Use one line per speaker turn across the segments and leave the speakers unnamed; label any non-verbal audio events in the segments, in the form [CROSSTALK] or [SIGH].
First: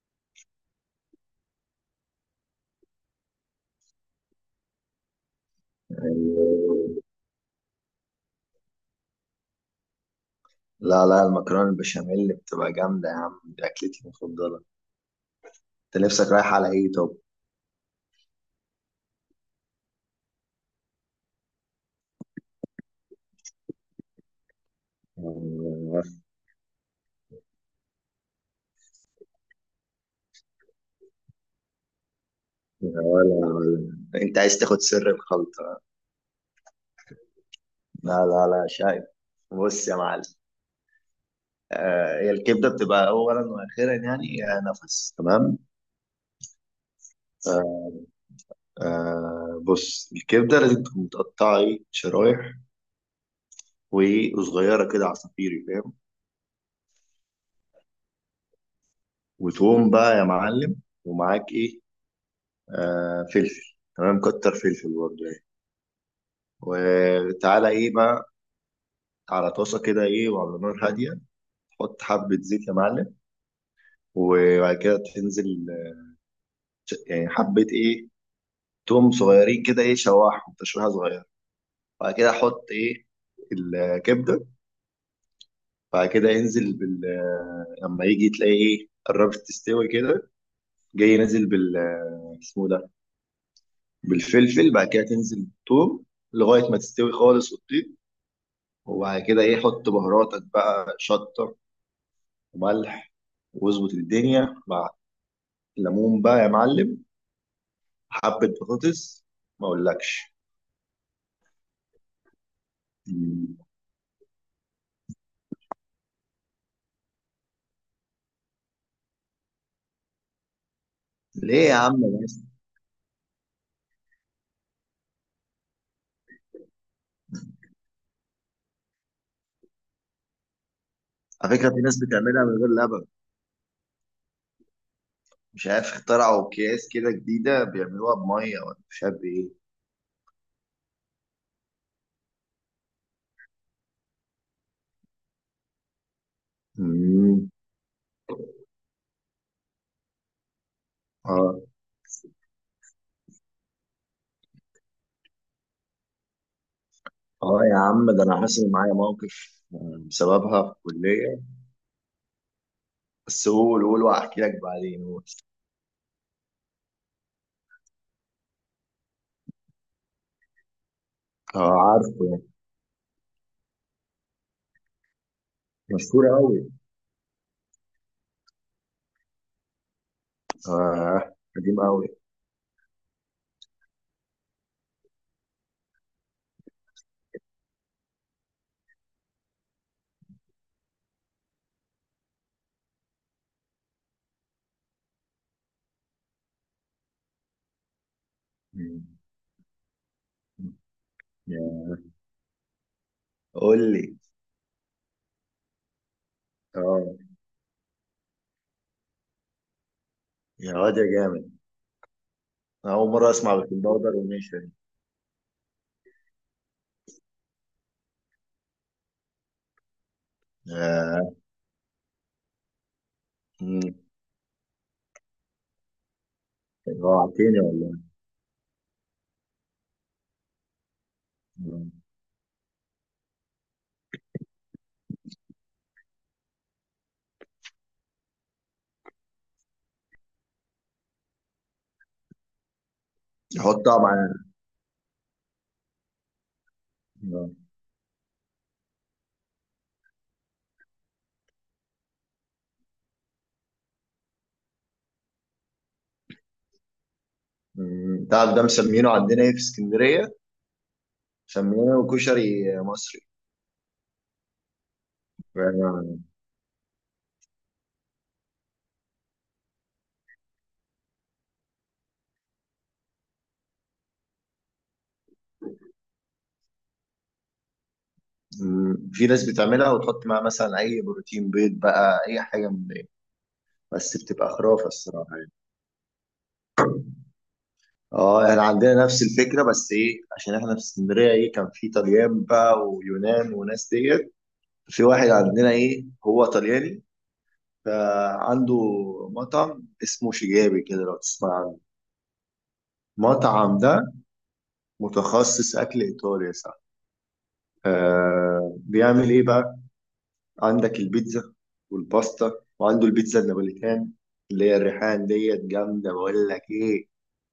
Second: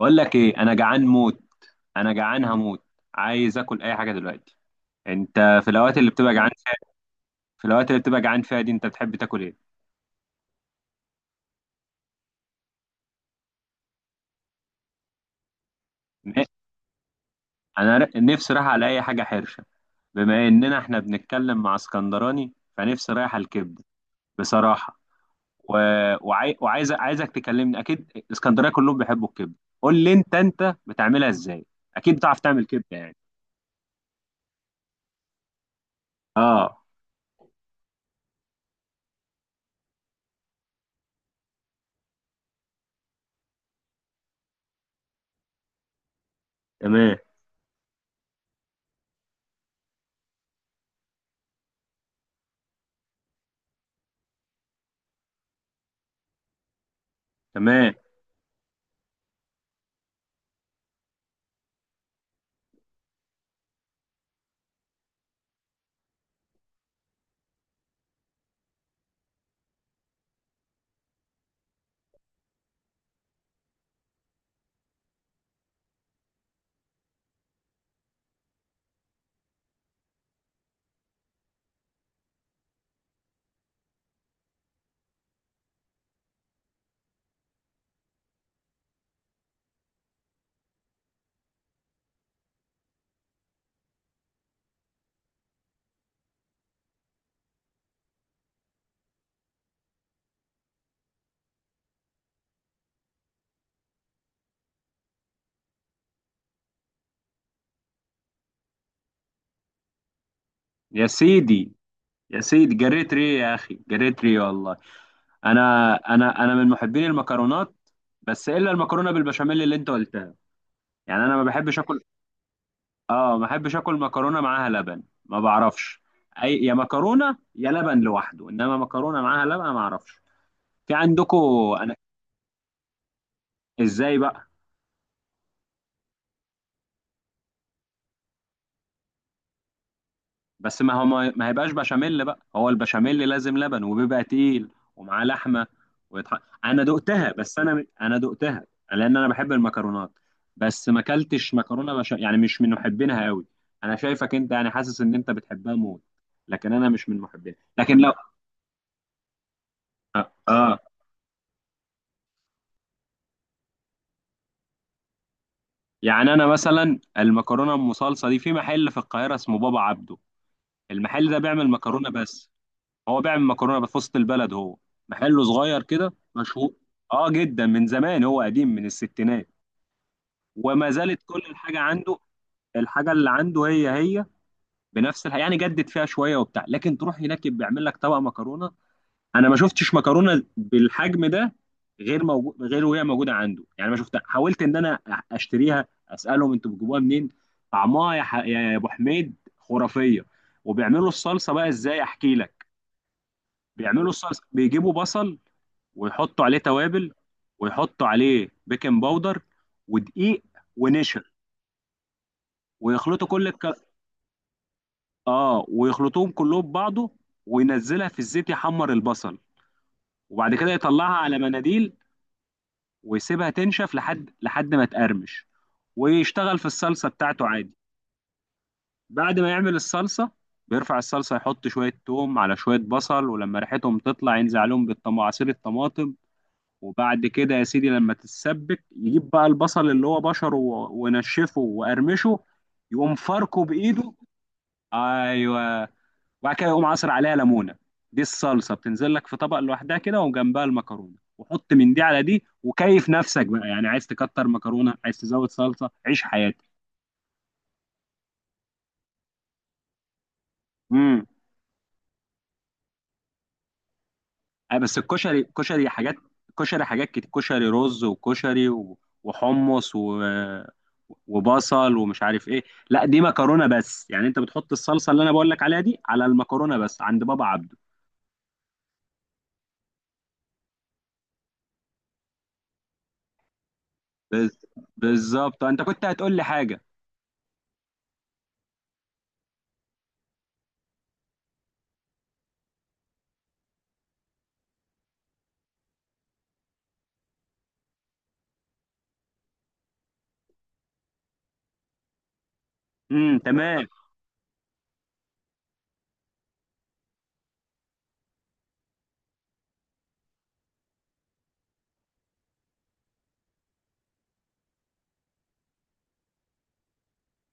بقول لك ايه انا جعان هموت. عايز اكل اي حاجه دلوقتي. انت في الاوقات اللي بتبقى جعان فيها في الاوقات اللي بتبقى جعان فيها دي انت بتحب تاكل ايه؟
لا لا، المكرونة البشاميل بتبقى جامدة يا عم، دي أكلتي المفضلة. أنت نفسك
م-
رايح على إيه طب؟
نفسي رايح على اي حاجه حرشه. بما اننا احنا بنتكلم مع اسكندراني فنفسي رايح على الكبده بصراحه. و...
آه.
وعاي... وعايز عايزك تكلمني، اكيد اسكندريه كلهم بيحبوا الكبده. قول لي انت، بتعملها ازاي؟ اكيد بتعرف تعمل كبده يعني.
ولا ولا، أنت عايز تاخد سر الخلطة؟
اه.
لا لا لا، شايف؟ بص يا معلم، هي الكبدة بتبقى أولا وأخيرا، يعني نفس، تمام؟
تمام.
آه، بص، الكبدة لازم تكون متقطعة إيه، شرايح، وصغيرة كده عصافيري، فاهم؟
تمام.
وتقوم بقى يا معلم، ومعاك إيه؟ فلفل، تمام، كتر فلفل برضه يعني. وتعالى ايه بقى، على طاسه كده ايه، وعلى نار هاديه تحط حبه زيت يا معلم. وبعد كده تنزل يعني حبه ايه، توم صغيرين كده، ايه، شوحهم تشويحه صغيره. بعد كده حط ايه؟ الكبده. بعد كده انزل بال لما يجي تلاقي ايه قربت تستوي كده، جاي نازل بال اسمه ده، بالفلفل. بعد كده تنزل بالثوم لغايه ما تستوي خالص وتطيب. وبعد كده ايه، حط بهاراتك بقى، شطه وملح، واظبط الدنيا مع ليمون بقى يا معلم، حبة بطاطس، ما اقولكش.
يا سيدي، يا سيدي، جريت ريه يا
مم.
اخي، جريت ريه والله. انا من محبين المكرونات، بس الا المكرونه بالبشاميل اللي انت قلتها، يعني انا ما
ليه يا
بحبش اكل.
عم بس؟
اه، ما بحبش اكل مكرونه معاها لبن، ما بعرفش. اي يا مكرونه يا لبن لوحده، انما مكرونه معاها لبن ما اعرفش. في عندكم.
على فكرة في
انا.
ناس بتعملها من غير لبن.
ازاي بقى؟
مش عارف اخترعوا اكياس كده جديدة بيعملوها بمية، ولا مش عارف ايه.
بس ما هو ما هيبقاش بشاميل بقى، هو البشاميل لازم لبن وبيبقى تقيل ومعاه لحمه. ويتح... انا دقتها،
مم.
بس انا دقتها. لان انا بحب المكرونات، بس ما اكلتش
اه.
مكرونه يعني مش من محبينها قوي. انا شايفك انت يعني، حاسس ان انت بتحبها موت، لكن انا مش من محبينها،
اه يا
لكن
عم،
لو.
ده انا حاسس ان معايا موقف بسببها في
اه.
الكلية، بس قول، واحكي لك بعدين، قول.
يعني انا مثلا المكرونه ام صلصه دي، في محل في القاهره اسمه بابا عبده. المحل ده بيعمل
اه،
مكرونه
عارفه يعني.
بس. هو بيعمل مكرونه بقى في وسط البلد، هو محله صغير كده،
مشهور قوي.
مشهور. اه، جدا من زمان، هو قديم من الستينات. وما زالت
اه،
كل
قديم
الحاجه
قوي.
عنده. الحاجه اللي عنده هي هي، يعني جدد فيها شويه وبتاع، لكن تروح هناك بيعمل لك طبق مكرونه انا ما شفتش مكرونه بالحجم ده، غير موجود، غير وهي موجوده عنده يعني. ما شفتها. حاولت ان انا اشتريها، اسالهم انتوا بتجيبوها منين. طعمها يا ابو
مم.
حميد خرافيه. وبيعملوا الصلصه بقى
يا.
ازاي، احكي لك.
قول
بيعملوا
لي.
الصلصه، بيجيبوا بصل ويحطوا عليه توابل،
اه.
ويحطوا عليه بيكنج باودر ودقيق
يا واد يا
ونشا،
جامد، أنا أول
ويخلطوا
مرة
كل
أسمع
الك...
بالكم باودر، وماشي.
اه ويخلطوهم كلهم ببعضه وينزلها في الزيت يحمر البصل. وبعد كده يطلعها
آه.
على مناديل ويسيبها تنشف
مم.
لحد ما تقرمش، ويشتغل في الصلصة بتاعته
جوعتني
عادي.
والله.
بعد ما يعمل الصلصة، بيرفع الصلصة، يحط
آه.
شوية توم على شوية بصل، ولما ريحتهم تطلع ينزل عليهم عصير الطماطم. وبعد كده يا سيدي لما تتسبك، يجيب بقى البصل اللي هو بشره ونشفه وقرمشه، يقوم فاركه
حط
بايده.
طبعا.
ايوه. وبعد كده يقوم عصر عليها
آه.
ليمونه. دي الصلصه بتنزل لك في طبق لوحدها كده، وجنبها المكرونه، وحط من دي على دي، وكيف نفسك بقى. يعني عايز تكتر مكرونه، عايز تزود صلصه، عيش حياتك.
مم. تعرف ده مسمينه عندنا ايه في اسكندرية؟ مسمينه كشري مصري.
أي بس الكشري
يعني.
كشري حاجات كتير، كشري رز وكشري وحمص وبصل ومش عارف ايه. لا دي مكرونة بس، يعني انت بتحط الصلصة اللي انا بقول لك عليها دي على المكرونة، بس عند بابا عبده.
مم. في ناس بتعملها وتحط معاها مثلا اي بروتين، بيض بقى، اي حاجة من دي، بس بتبقى
بس
خرافة الصراحة يعني.
بالظبط انت كنت هتقول لي حاجة.
اه، احنا عندنا نفس الفكرة بس ايه، عشان احنا في اسكندرية ايه، كان في طليان بقى ويونان وناس ديت. في واحد عندنا ايه، هو طلياني، فعنده مطعم اسمه شجابي كده، لو تسمع. مطعم
تمام.
ده متخصص أكل إيطالي يا صاحبي. آه بيعمل إيه بقى؟ عندك البيتزا والباستا، وعنده البيتزا النابوليتان اللي هي الريحان ديت، جامدة، بقول لك إيه،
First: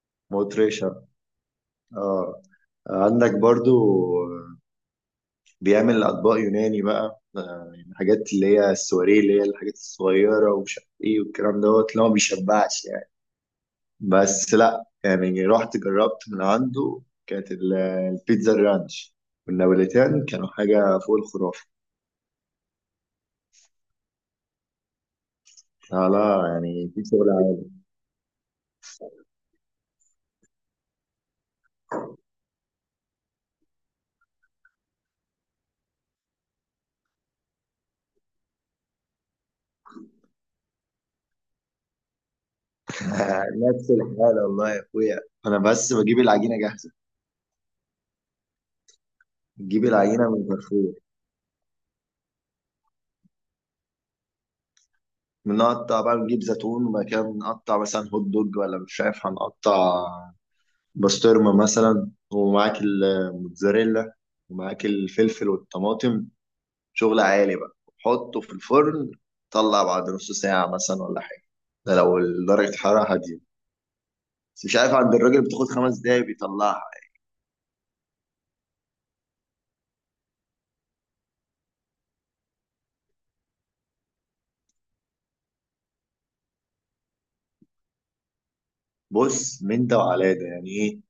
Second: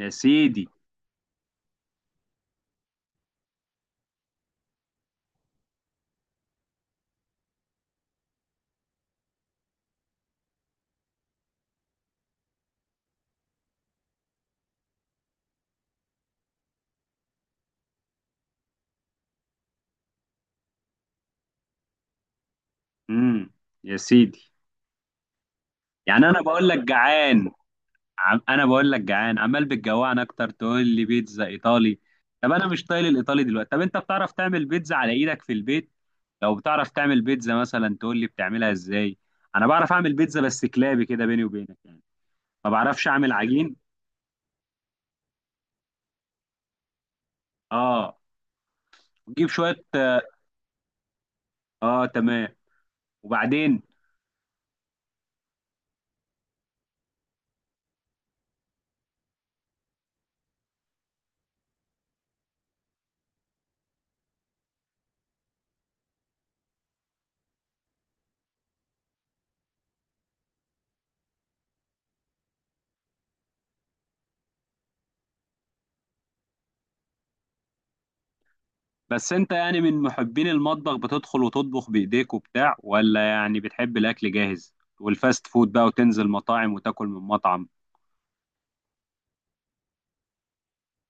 يا سيدي.
مطرشة. آه. عندك برضو بيعمل أطباق يوناني بقى، آه يعني حاجات اللي هي السواريه، اللي هي الحاجات الصغيرة ومش عارف إيه والكلام دوت، اللي هو ما بيشبعش يعني. بس لا، يعني رحت جربت من عنده، كانت البيتزا الرانش والنابوليتان كانوا حاجة فوق الخرافة.
امم يا سيدي.
لا
يعني انا
لا،
بقول لك
يعني في شغل
جعان.
علينا.
انا بقول لك جعان، عمال بتجوعنا اكتر، تقول لي بيتزا ايطالي. طب انا مش طايل الايطالي دلوقتي. طب انت بتعرف تعمل بيتزا على ايدك في البيت؟ لو بتعرف تعمل بيتزا مثلا، تقول لي بتعملها ازاي. انا بعرف اعمل بيتزا بس كلابي كده بيني وبينك يعني. ما بعرفش اعمل
[LAUGHS]
عجين.
نفس الحالة والله يا أخويا. أنا بس بجيب العجينة جاهزة،
اه، تجيب شوية.
نجيب العجينة من كارفور،
اه، تمام. وبعدين؟
بنقطع بقى، نجيب زيتون، وبعد كده بنقطع مثلا هوت دوج، ولا مش عارف، هنقطع بسطرمة مثلا، ومعاك الموتزاريلا، ومعاك الفلفل والطماطم، شغل عالي بقى، حطه في الفرن، طلع بعد نص ساعة مثلا، ولا حاجة. ده لو درجة الحرارة هادية، بس مش عارف، عند الراجل بتاخد خمس دقايق بيطلعها.
بس انت يعني من محبين المطبخ، بتدخل وتطبخ بايديك وبتاع، ولا يعني بتحب الاكل جاهز والفاست فود بقى، وتنزل مطاعم وتاكل من مطعم؟
بص، من ده وعلى ده يعني ايه،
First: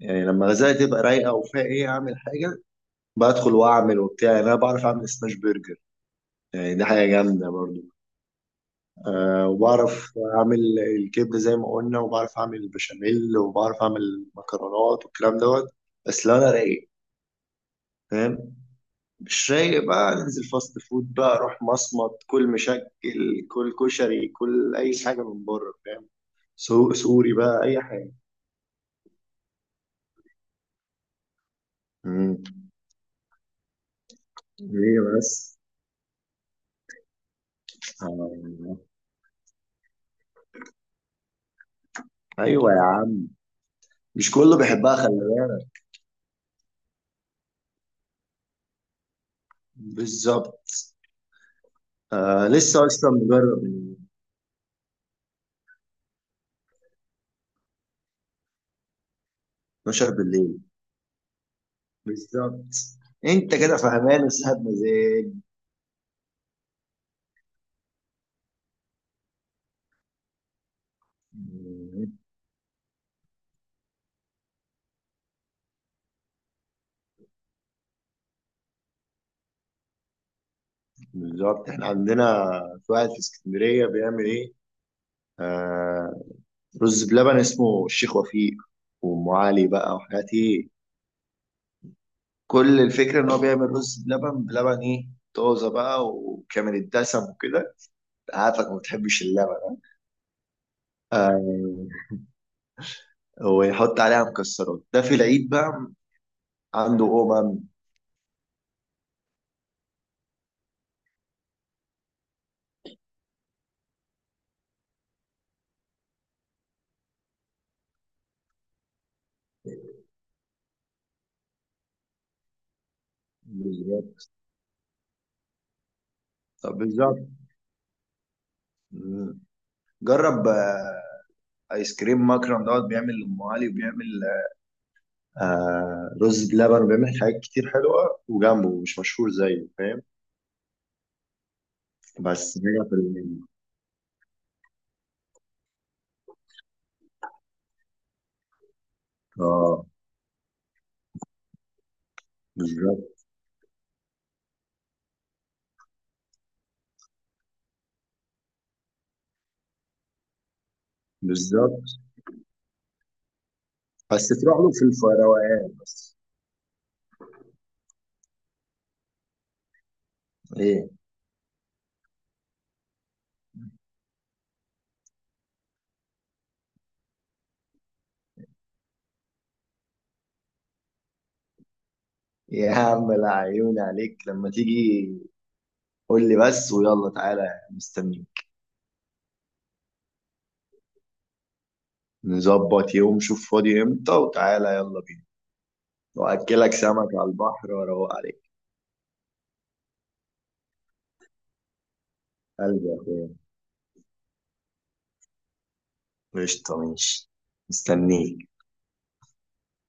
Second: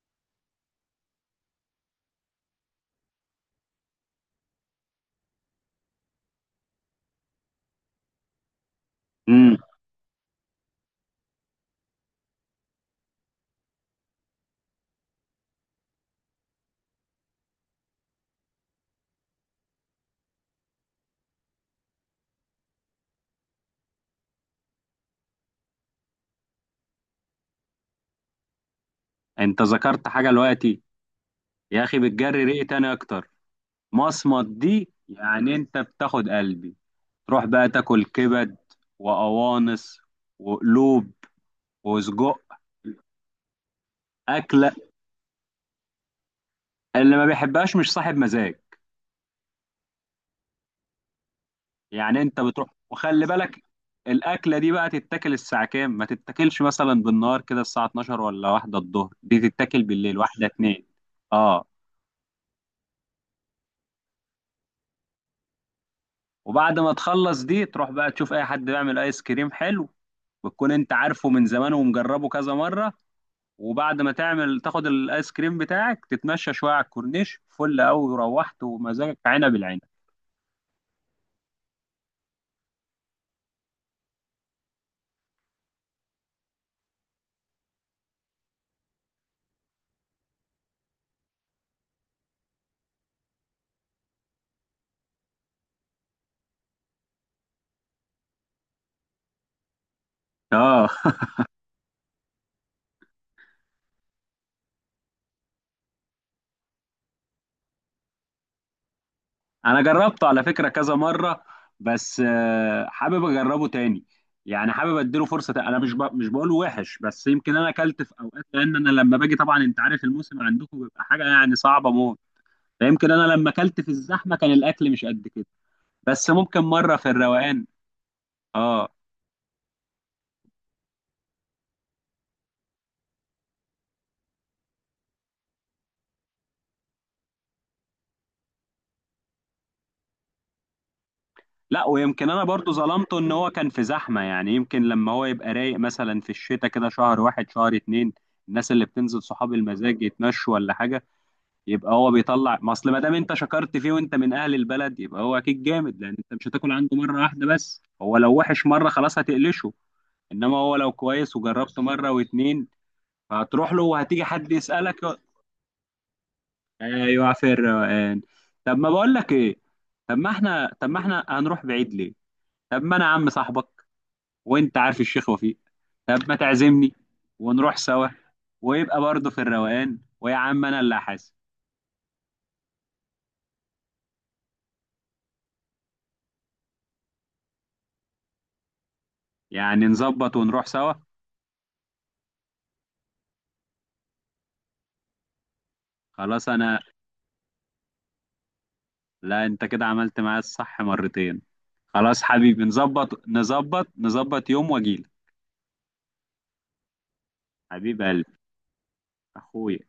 يعني لما غزالة تبقى رايقة وفيها ايه اعمل حاجة، بدخل واعمل وبتاع، يعني انا بعرف اعمل سماش برجر، يعني دي حاجة جامدة برضو. أه،
امم.
وبعرف اعمل الكبدة زي ما قلنا، وبعرف اعمل البشاميل، وبعرف اعمل مكرونات والكلام دوت. بس لو انا رايق، فاهم. مش رايق بقى، ننزل فاست فود بقى، روح مصمت، كل مشكل، كل كشري، كل اي حاجه من بره، فاهم. سوق سوري بقى، اي حاجه.
انت ذكرت حاجة دلوقتي يا اخي، بتجري
امم.
ريقي تاني اكتر. مصمت دي
ليه
يعني
بس؟
انت بتاخد قلبي. تروح بقى تاكل كبد
آه.
وقوانص وقلوب وسجق.
ايوه يا عم، مش كله
أكلة،
بيحبها، خلي بالك.
اللي ما بيحبهاش مش صاحب مزاج.
بالظبط.
يعني أنت
آه،
بتروح
لسه اصلا
وخلي
مجرب
بالك.
من
الأكلة دي بقى تتاكل الساعة كام؟ ما تتاكلش مثلا بالنهار كده الساعة 12 ولا واحدة الظهر، دي تتاكل
12
بالليل واحدة
بالليل.
اتنين. اه.
بالظبط. انت كده فهمان وسهب مزاج.
وبعد ما تخلص دي، تروح بقى تشوف أي حد بيعمل آيس كريم حلو، وتكون أنت عارفه من زمان
مم.
ومجربه كذا مرة. وبعد ما تعمل، تاخد الايس كريم بتاعك، تتمشى شويه على الكورنيش، فل قوي، وروحت ومزاجك عنب العنب.
بالظبط. احنا عندنا في واحد في اسكندريه بيعمل ايه، رز بلبن، اسمه الشيخ وفيق، وام علي بقى وحاجات ايه. كل الفكره ان هو بيعمل رز بلبن، بلبن ايه، طازه بقى وكامل الدسم وكده. عارفك ما بتحبش اللبن.
اه.
آه. ويحط عليها مكسرات. ده في العيد بقى عنده قومه.
[LAUGHS] انا جربته على فكره كذا مره، بس حابب اجربه تاني. يعني حابب اديله فرصه تاني. انا مش بقوله وحش، بس يمكن انا اكلت في اوقات، لان انا لما باجي طبعا انت عارف الموسم عندكم بيبقى حاجه يعني صعبه موت، فيمكن انا لما اكلت في
بالظبط.
الزحمه كان الاكل مش قد كده. بس ممكن
طب
مره في
بالظبط.
الروقان. اه.
مم. جرب ايس كريم مكرم دوت، بيعمل ام علي، وبيعمل آه رز بلبن، وبيعمل حاجات كتير حلوه، وجنبه مش مشهور زيه، فاهم.
لا ويمكن انا
بس
برضو
هي في
ظلمته، ان هو كان في زحمه، يعني يمكن لما هو يبقى رايق مثلا في الشتاء كده، شهر واحد شهر اتنين، الناس اللي بتنزل صحاب
اه.
المزاج يتمشوا ولا حاجه، يبقى هو بيطلع. ما اصل ما دام
بالظبط.
انت شكرت فيه وانت من اهل البلد، يبقى هو اكيد جامد، لان انت مش هتاكل عنده مره واحده بس. هو لو وحش مره خلاص هتقلشه. انما هو لو كويس وجربته
بالظبط.
مره واتنين، فهتروح له. وهتيجي
بس
حد
تروح له في
يسالك يقول-.
الفروقان بس.
ايوه في الروقان. طب ما بقول لك ايه؟ طب ما احنا، طب
ايه.
ما احنا هنروح بعيد ليه؟ طب ما انا عم صاحبك وانت عارف الشيخ وفيق. طب ما تعزمني ونروح سوا، ويبقى برضه في الروقان، ويا عم انا اللي هحاسب.
يا عم، العيون عليك لما تيجي، قول لي بس ويلا تعالى، مستنيك.
يعني نظبط ونروح سوا.
نظبط يوم، شوف فاضي امتى وتعالى، يلا بينا،
خلاص.
واكلك
انا.
سمك على البحر واروق عليك.
لا انت كده عملت معايا الصح مرتين. خلاص حبيبي،
قلبي يا
نظبط
اخويا،
نظبط نظبط يوم واجيلك.
قشطة، ماشي،
حبيب قلبي.
مستنيك.
اخويا.